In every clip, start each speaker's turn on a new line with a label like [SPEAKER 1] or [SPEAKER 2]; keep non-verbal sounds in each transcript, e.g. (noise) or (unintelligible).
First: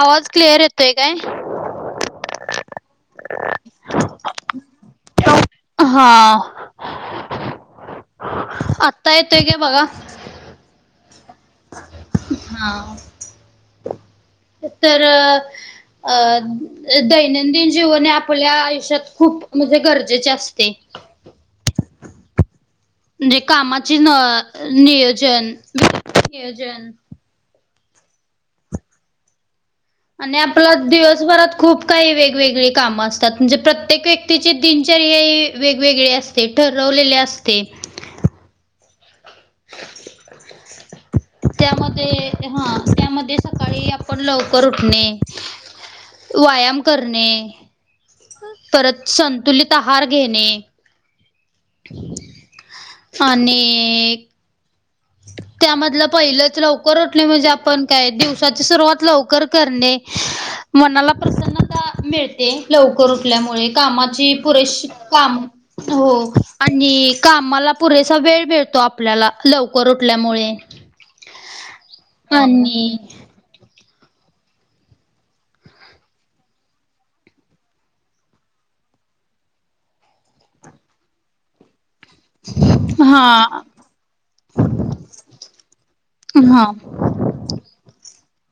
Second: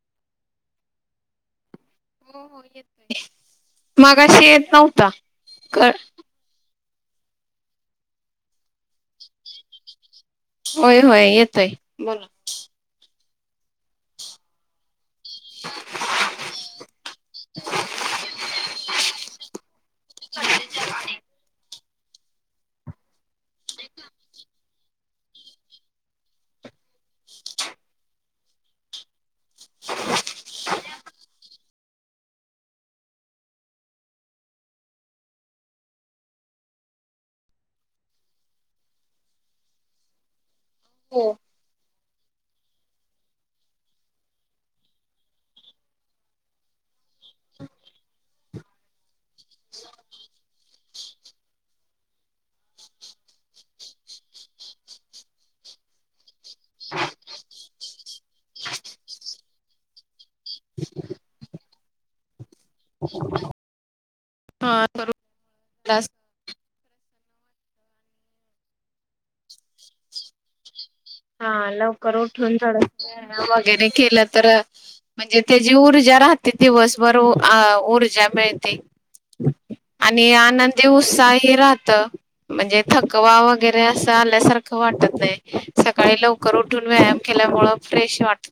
[SPEAKER 1] आवाज क्लिअर येतोय काय?
[SPEAKER 2] हो हो येतोय.
[SPEAKER 1] (inaudible)
[SPEAKER 2] मागाशी येत नव्हता. क
[SPEAKER 1] हा आता येतोय की बघा.
[SPEAKER 2] होय होय येतोय. बोला.
[SPEAKER 1] हा तर अ दैनंदिन जीवने आपल्या आयुष्यात खूप म्हणजे गरजेचे असते. म्हणजे कामाची न नियोजन नियोजन आणि आप दिवसभरात खूप काही वेगवेगळी काम असतात. म्हणजे प्रत्येक व्यक्तीची तीन वेगवेगळे असते. ठरवलेले असते. (inaudible)
[SPEAKER 2] हम्.
[SPEAKER 1] त्यामध्ये हा त्यामध्ये सकाळी आपण लवकर उठणे व्यायाम करणे. परत संतुलित आहार घेणे. आणि. त्यामधलं पहिलंच लवकर उटले म्हणजे आपण काय दिवसाची सुरुवात लवकर करणे. मनाला प्रसन्नता मिळते लवकर उठल्यामुळे कामाची
[SPEAKER 2] हा
[SPEAKER 1] पुरेशी काम. हो आणि कामाला पुरेसा वेळ मिळतो आपल्याला लवकर. टल्यामुळे.
[SPEAKER 2] हा लवकर उठून जड वगैरे केलं तर. म्हणजे त्याची ऊर्जा राहते दिवसभर ऊर्जा मिळते. आणि आनंदी उत्साही राहत. म्हणजे थकवा
[SPEAKER 1] हा
[SPEAKER 2] वगैरे असं आल्यासारखं वाटत नाही. सकाळी लवकर
[SPEAKER 1] हा
[SPEAKER 2] उठून व्यायाम केल्यामुळ फ्रेश वाटत.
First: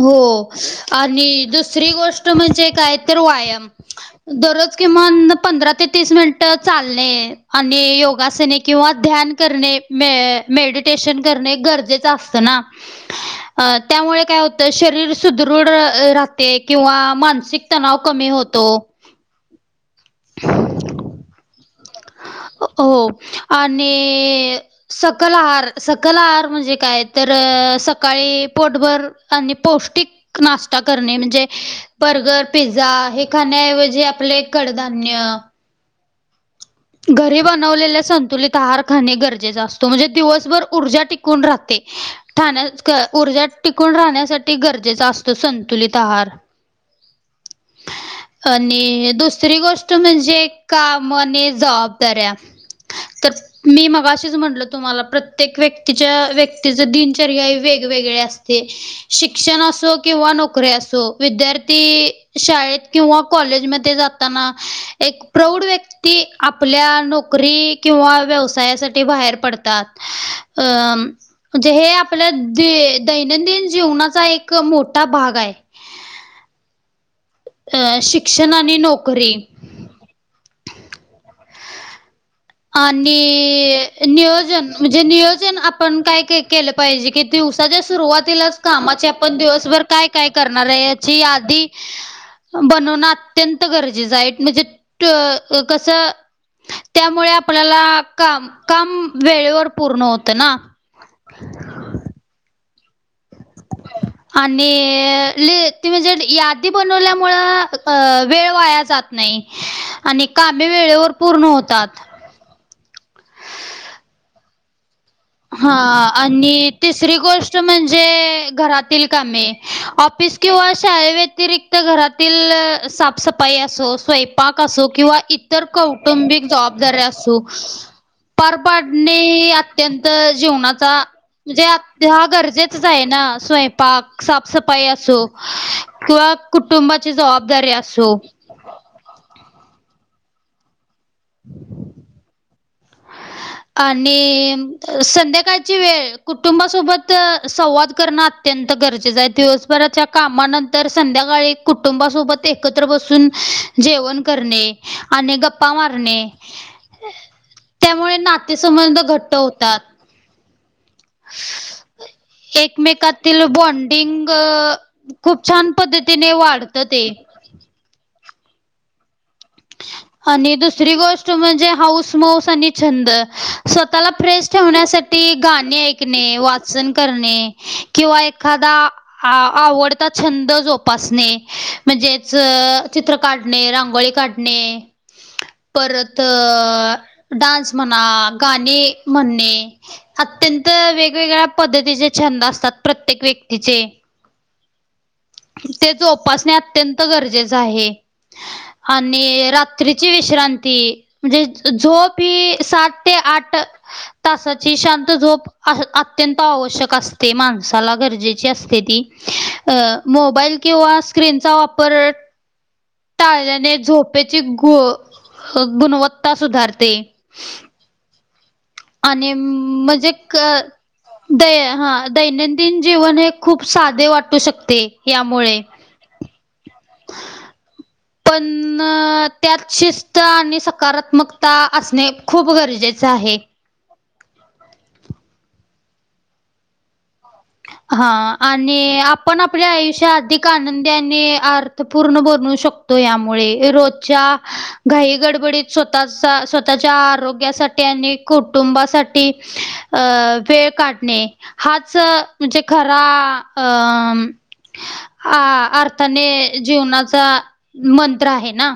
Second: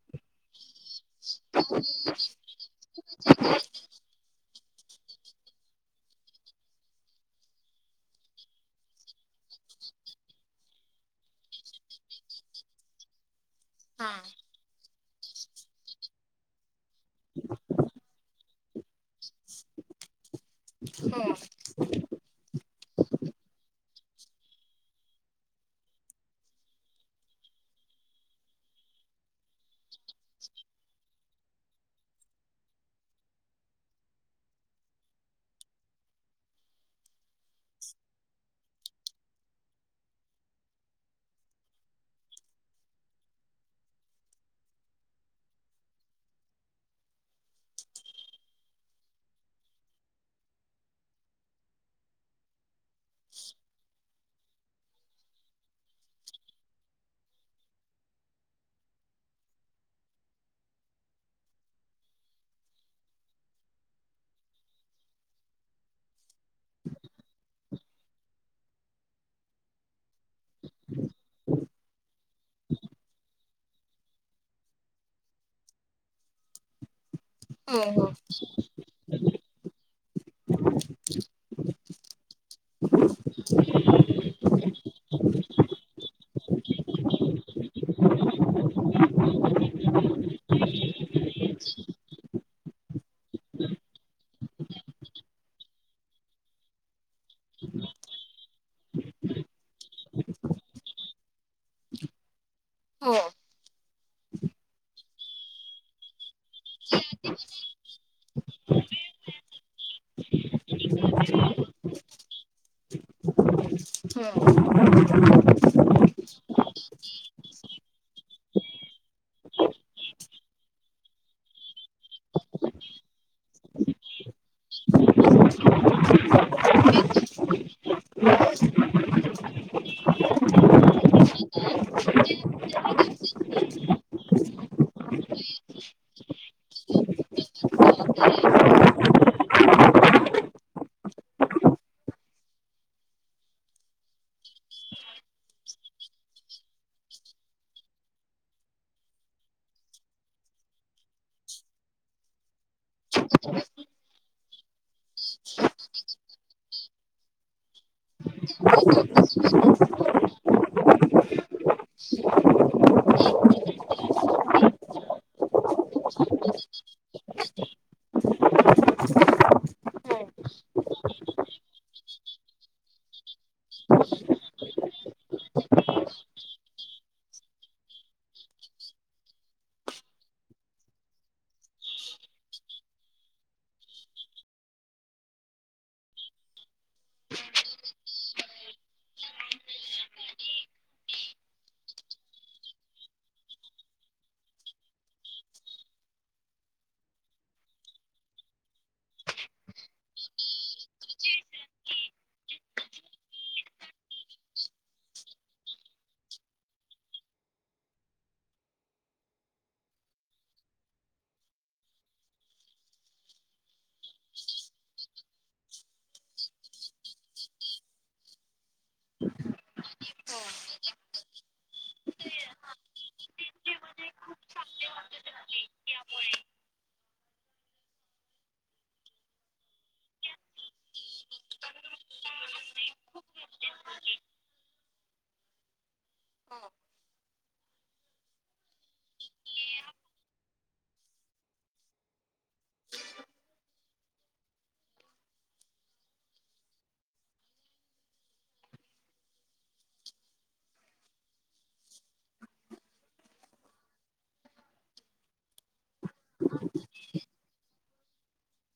[SPEAKER 1] हो. आणि दुसरी गोष्ट म्हणजे काय तर व्यायाम दररोज. कि मग पंधरा ते तीस मिनिट चालणे आणि योगासने किंवा ध्यान करणे मड गजे. अ
[SPEAKER 2] हा
[SPEAKER 1] त्यामुळे काय होतंय शरीर सुदृढ राहते. किंवा मानसिक तणाव कमी होतो.
[SPEAKER 2] हुं
[SPEAKER 1] (inaudible) हो आणि सकल आहार सकल आहार म्हणजे काय तर सकाळी पोटभर आणि पौष्टिक नाष्टा करणे म्हणजे बर्गर, पिझ्झा पिझ्झा हे खाण्याऐवजी आपले कडधान्य घरी बनवलेले संतुलित आहार खाणे गरजेचा आसतो म्हणजे दिवसभर ऊर्जा टिकून राहते. ठाण्या ऊर्जा टिकून राहण्यासाठी गरजेचा असतो संतुलित आहार. (inaudible) आणि दुसरी गोष्ट म्हणजे काम आणि जवाबदाऱ्या तर मी मगाशी शीच म्हटलो तुम्हाला प्रत्येक व्यक्तीच्या व्यक्तीच दिनचर्य हे वेगवेगळे आसते. शिक्षण असो किंवा नोकरी असो विद्यार्थी शाळेत किंवा कॉलेजमध्ये जाताना एक प्रौढ व्यक्ती आपल्या नोक री किंव्हा व्यवसायासाठी बाहेर पडतात अ म्हणजे हे आपलं दैनंदिन जीवनाचा एक मोठा भाग आहे. अ
[SPEAKER 2] हो
[SPEAKER 1] शिक्षण आणि नोकरी आणि नियोजन म्हणजे नियोजन आपण काय केलं पाहिजे की दिवसाच्या सुरुवातीलाच कामाचे आपण दिवसभर तर काय काय करणार आहे याची यादी बनवणं अत्यंत गरजेचं आहे म्हणजे कसं त्यामुळे आपल्याला काम काम वेळेवर पूर्ण होत ना
[SPEAKER 2] (inaudible) हो
[SPEAKER 1] आणि ली तुम्ही जर यादी बनवल्यामूळ वेळ वायाचा जात नाही आणि कामे वेळेवर पूर्ण होतात.
[SPEAKER 2] हम्
[SPEAKER 1] हा आणि तिसरी गोष्ट म्हणजे घरातील कामे ऑफी स किंवा शाळेव्यतिरिक्त घरातील साफसफाई असो स्वयंपाक असो किंवा इतर कौटुंबिक जबाबदारी आसो पर पाडने अत्यत त जीवनाचा म्हणजे हा गरजेचच आहे ना स्वयंपाक साफसफाई असो किंवा कुटुंबाची जवाबदारी असो. आणि संध्याकाळची वेळ कुटुंबासोबत संवाद करणं आ त्यंत गरजेचं आहे दिवसभराच्या कामानंतर संध्याकाळी कुटुंबासोबत एकत्र बसून जेवण करणे आणि गप्पा मारणे त्यामुळे ना ते संबंध घट्ट होतात. (unintelligible) एकमेकातील बॉन्डिंग खूप छान पद्धतीने वाढत ते (inaudible)
[SPEAKER 2] हो
[SPEAKER 1] (inaudible) आणि दुसरी गोष्ट म्हणजे हाऊसमऊस आणि छंद स्वतःला फ्रेश ठेवण्यासाठी गानी ऐकने, वाचन करने, किंवा एखादा आवडता छंद जोपासणे म्हणजेच चित्र काढणे, रांगोळी काढ ने परत डान्स म्हणा गाणे म्हणा त्यंत वेगवेगळ्या पद्धतीचे छंद असतात प्रत्येक व्यक्तीचे ते जोपासणे अत्यंत गरजेच आहे. आणि रात्रीची विश्रांती म्हणजे झोप ही सात ते आठ तासाची शांत झोप अत्यंत आवश्यक असते माणसाला गरजेची असते ती. अ मोबाईल किंवा स्क्रीनचा वापर टाळल्याने झोपेची घु ह गुणवत्ता सुधारते. आणि मजे क दै हा दैनंदिन जीवन हे खूप सादे वाटू शकते यामुळे पण अ त्यात शिस्त आणि सकारात्मकता असणे खूप गरजेचे आहे. हा आ आणि आपण आपल्या आयुष्य अदिक आनंदी आणि अर्थ पूर्ण बनू शकतो यामुळे रोजच्या घाई गडबडीत स्वतः स्वतःच्या आरोग्यासा ठी आणि कुटुंबासाठी अ वेळ काडणे हाच मजे खरा अम आ आर (unintelligible) जीवनाचा मंत्र आहे ना.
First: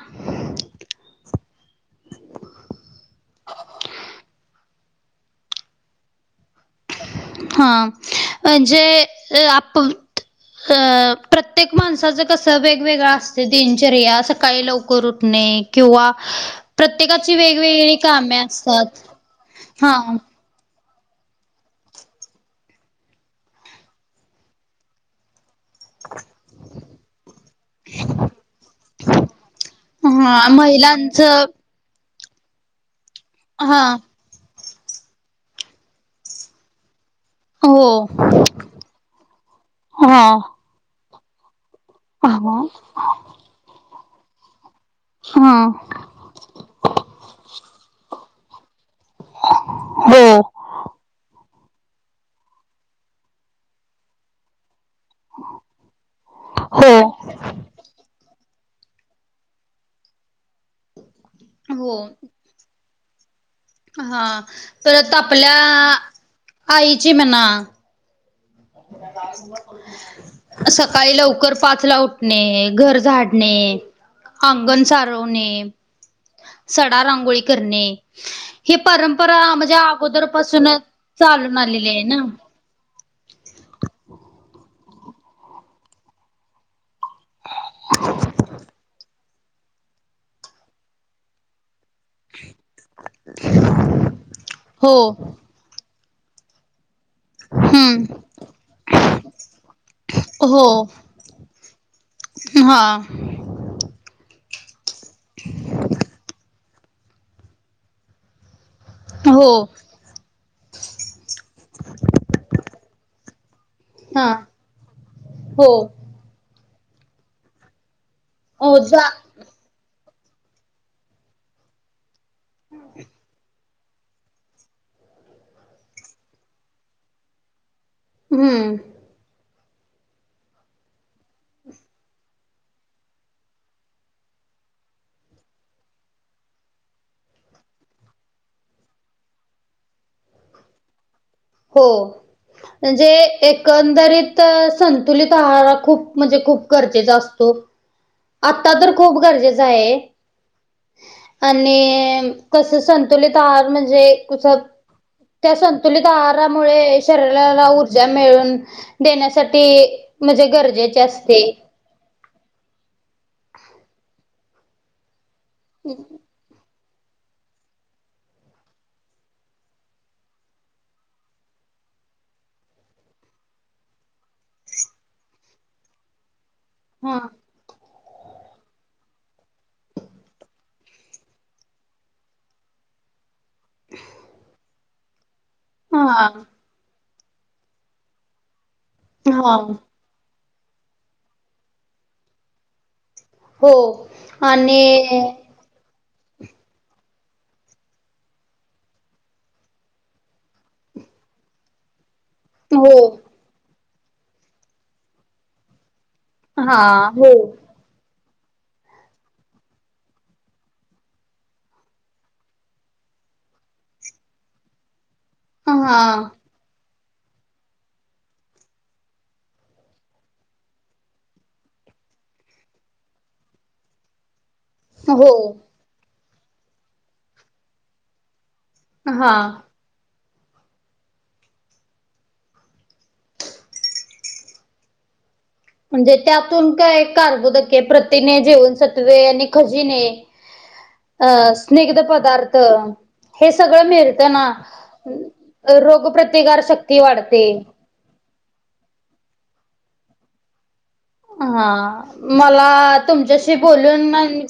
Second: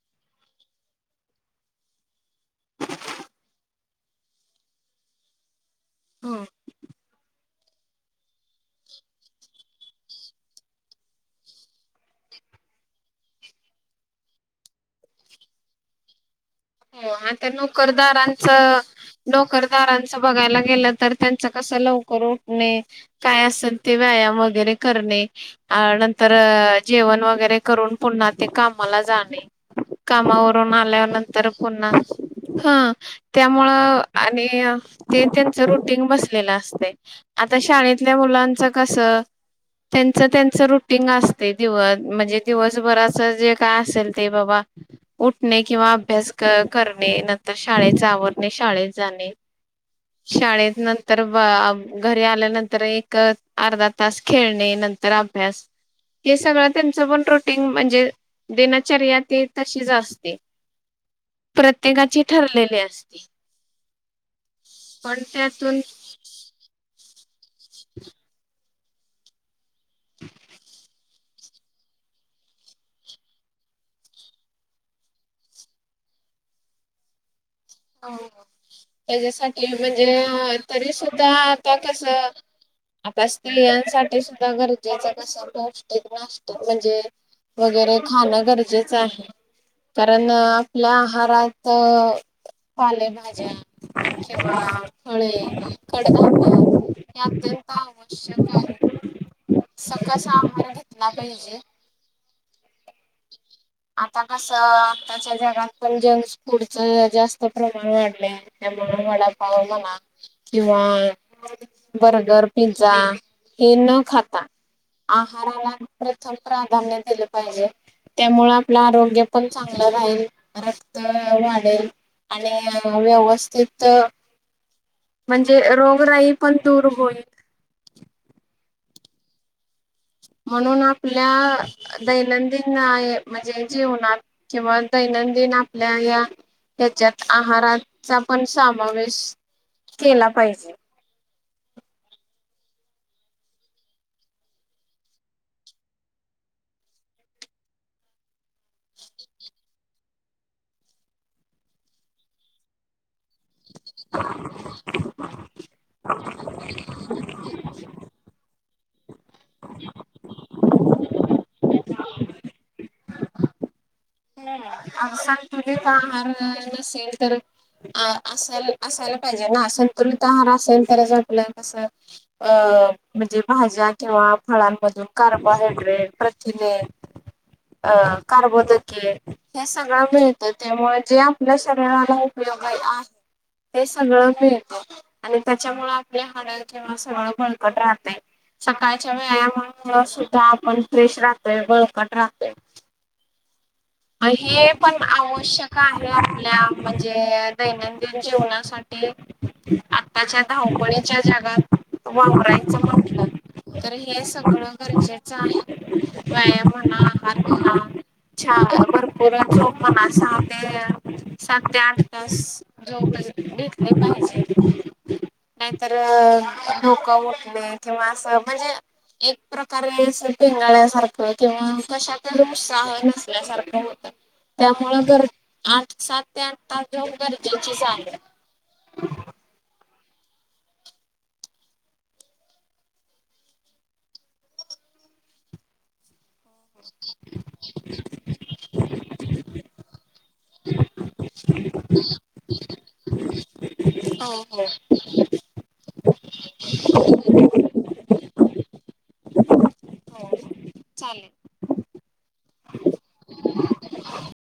[SPEAKER 1] (inaudible)
[SPEAKER 2] हम्म.
[SPEAKER 1] हा म्हणजे आप अ प्रत्येक माणसाचं कसं वेगवेगळं असते दिनचर्या सकाळी लवकर उटणे किंवा
[SPEAKER 2] हो
[SPEAKER 1] प्रत्येकाची
[SPEAKER 2] आता
[SPEAKER 1] वेगवेगळी कामे
[SPEAKER 2] नोकरदारांच
[SPEAKER 1] असतात. हां,
[SPEAKER 2] नोकरदारांचं बगायला गेलं तर त्यांच कस लवकर उटणे काय असेल ते व्यायाम वगेरे करणे अ नंतर अ जेवण वगेरे करून पुन्हा ते कामाला जाणे.
[SPEAKER 1] हां
[SPEAKER 2] कामावरून आल्यानं
[SPEAKER 1] महिलांचं
[SPEAKER 2] ह
[SPEAKER 1] हां,
[SPEAKER 2] त्यामुळं आणि ते त्यांच रुटिंग बसलेल असतय. आता
[SPEAKER 1] हो.
[SPEAKER 2] शाळेतल्या मुलांच कस त्यांच
[SPEAKER 1] हां,
[SPEAKER 2] त्यांच रुटीग अस (unintelligible) मजे
[SPEAKER 1] हां,
[SPEAKER 2] दिवसभराच जे काय असेल ते बाबा उटणे
[SPEAKER 1] हां.
[SPEAKER 2] किंवा क करणे नंतर शाळेच आवरणे शाळेेत जाणे
[SPEAKER 1] हो,
[SPEAKER 2] शाळेत नंतर वा घरी आल्यानंतर एक अर्धा तास खेळणें नं तर अभ्यास हे सगळं
[SPEAKER 1] हो.
[SPEAKER 2] त्यांचपण रुटीग म्हणजे. दिनचर्या ते तशीच असते प्रत्येकाची ठरलेली अस
[SPEAKER 1] हा तर आता
[SPEAKER 2] पण
[SPEAKER 1] आपल्या
[SPEAKER 2] त्यातून
[SPEAKER 1] आईची मणा
[SPEAKER 2] (inaudible)
[SPEAKER 1] (unintelligible) सकाळी लवकर पाचला उटणे, घर झाडणे. अंगण सारवणे सडा रांगोळी करणे हे परंपरा
[SPEAKER 2] त्याच्यासाठी
[SPEAKER 1] मणजे
[SPEAKER 2] म्हणजे
[SPEAKER 1] अगोदरपासून
[SPEAKER 2] तरी सुद्धा
[SPEAKER 1] चालून
[SPEAKER 2] आता
[SPEAKER 1] आलेली आहे ना
[SPEAKER 2] कसं आता स्त्रियांसाठी सुदा गरजेचं कस पौष्टिक नास्त मणजे वगेरे खाणं गरजेचं आहे कारण आपल्या आहारात अ पालेभाज्या किंवा
[SPEAKER 1] हो
[SPEAKER 2] फळे कडधान्य हे अत्यंत
[SPEAKER 1] हम्म.
[SPEAKER 2] आवश्यक आहे. सकस आहार
[SPEAKER 1] हो
[SPEAKER 2] घेतला पाहिजे.
[SPEAKER 1] हा
[SPEAKER 2] आता कस आताच्या जगात पण जंक्स फूडच जास्त प्रमाण वाढलंय त्यामुळ
[SPEAKER 1] हो
[SPEAKER 2] वडापाव म्हणा किंवा बर्गर पिझ्झा हे न
[SPEAKER 1] हा
[SPEAKER 2] खाता
[SPEAKER 1] हो
[SPEAKER 2] आहाराला प्रथम प्रा धान्य दिल पाहिजे त्यामुळ
[SPEAKER 1] हो
[SPEAKER 2] आपलं
[SPEAKER 1] जा
[SPEAKER 2] आरोग्य पण चांगलं राहील रक्त वाडेल आणि अ व्यवस्तित म्हणजे रोगराई पण दूर होईल.
[SPEAKER 1] हं
[SPEAKER 2] म्हणून आपल्या दैनंदिन म्हणजे जीवनात किंवा दैन दैनंदिन आपल्या या ह्याच्यात आहाराचा पण सामावेश केला पाहिजे.
[SPEAKER 1] हो. म्हणजे एकंदरीत संतुलित आहार खूप म्हणजे खूप गरजेचा असतो. आता तर खूप गरजेचं आहे. आणि कस संत तुलीत आहार म्हणजे त्या संतुलित आहारामुळे शरीराला ऊर जा मिळून देण्यासाठी म्हणजे गरजेचे असते. (inaudible)
[SPEAKER 2] अवसंतुलत आहार नसेल तर. असा असायला पाहिजे ना संतुलित आहार असेल तरच आपलं कसं अ अ म्हणजे भाज्या किंवा फळांमधून कार्बोहायड्रेट हे
[SPEAKER 1] हा.
[SPEAKER 2] अ कार्बोदके. हे सगळं मिळतं त्यामुळे जे आपल्या शरीराला उपयोग आहे. ते सगळं मिळतं आणि त्याच्यामुळे
[SPEAKER 1] हा
[SPEAKER 2] आपली हाड किंवा सगळं बळकट राहतय. सकाळच्या
[SPEAKER 1] हा
[SPEAKER 2] व्यायामामुळे सुद्धा आपण फ्रेश राहतोय बळकट राहतोय.
[SPEAKER 1] हो
[SPEAKER 2] हे
[SPEAKER 1] आणि
[SPEAKER 2] पण आवश्यक आहे. आपल्या म्हणजे दैनंदिन जीवनासाठी आताच्या धावपळी च्या जगात. वापरायचं
[SPEAKER 1] हो
[SPEAKER 2] म्हटलं तर हे सगळं गरजेचं आहे. व्यायाम
[SPEAKER 1] हा
[SPEAKER 2] म्हणा
[SPEAKER 1] हो
[SPEAKER 2] आहार म्हणा भरपूर जो मनासते. सात ते आठ तास जॉब घेतले पाहिजे. नाहीतर
[SPEAKER 1] हा
[SPEAKER 2] डोकं उठणे किंवा असं म्हणजे. एक प्रकारे अस पिंगाळ्यासारखं किंवा कशात उत्साह नसल्यासारख. त्यामुळ
[SPEAKER 1] हो
[SPEAKER 2] आठ सात ते आठ तास झोप गरजेची आहे.
[SPEAKER 1] हा म्हणजे त्यातून काय कारबोदक आहे प्रतीने जेवनसत्वे आणि खजीने अं स्निग्ध पदार्थ हे सगळ मिळत
[SPEAKER 2] हो
[SPEAKER 1] ना
[SPEAKER 2] हो
[SPEAKER 1] रोग प्रतिकार शक्ती वाढते.
[SPEAKER 2] हो चालेल.
[SPEAKER 1] हा मला तुमच्याशी बोलून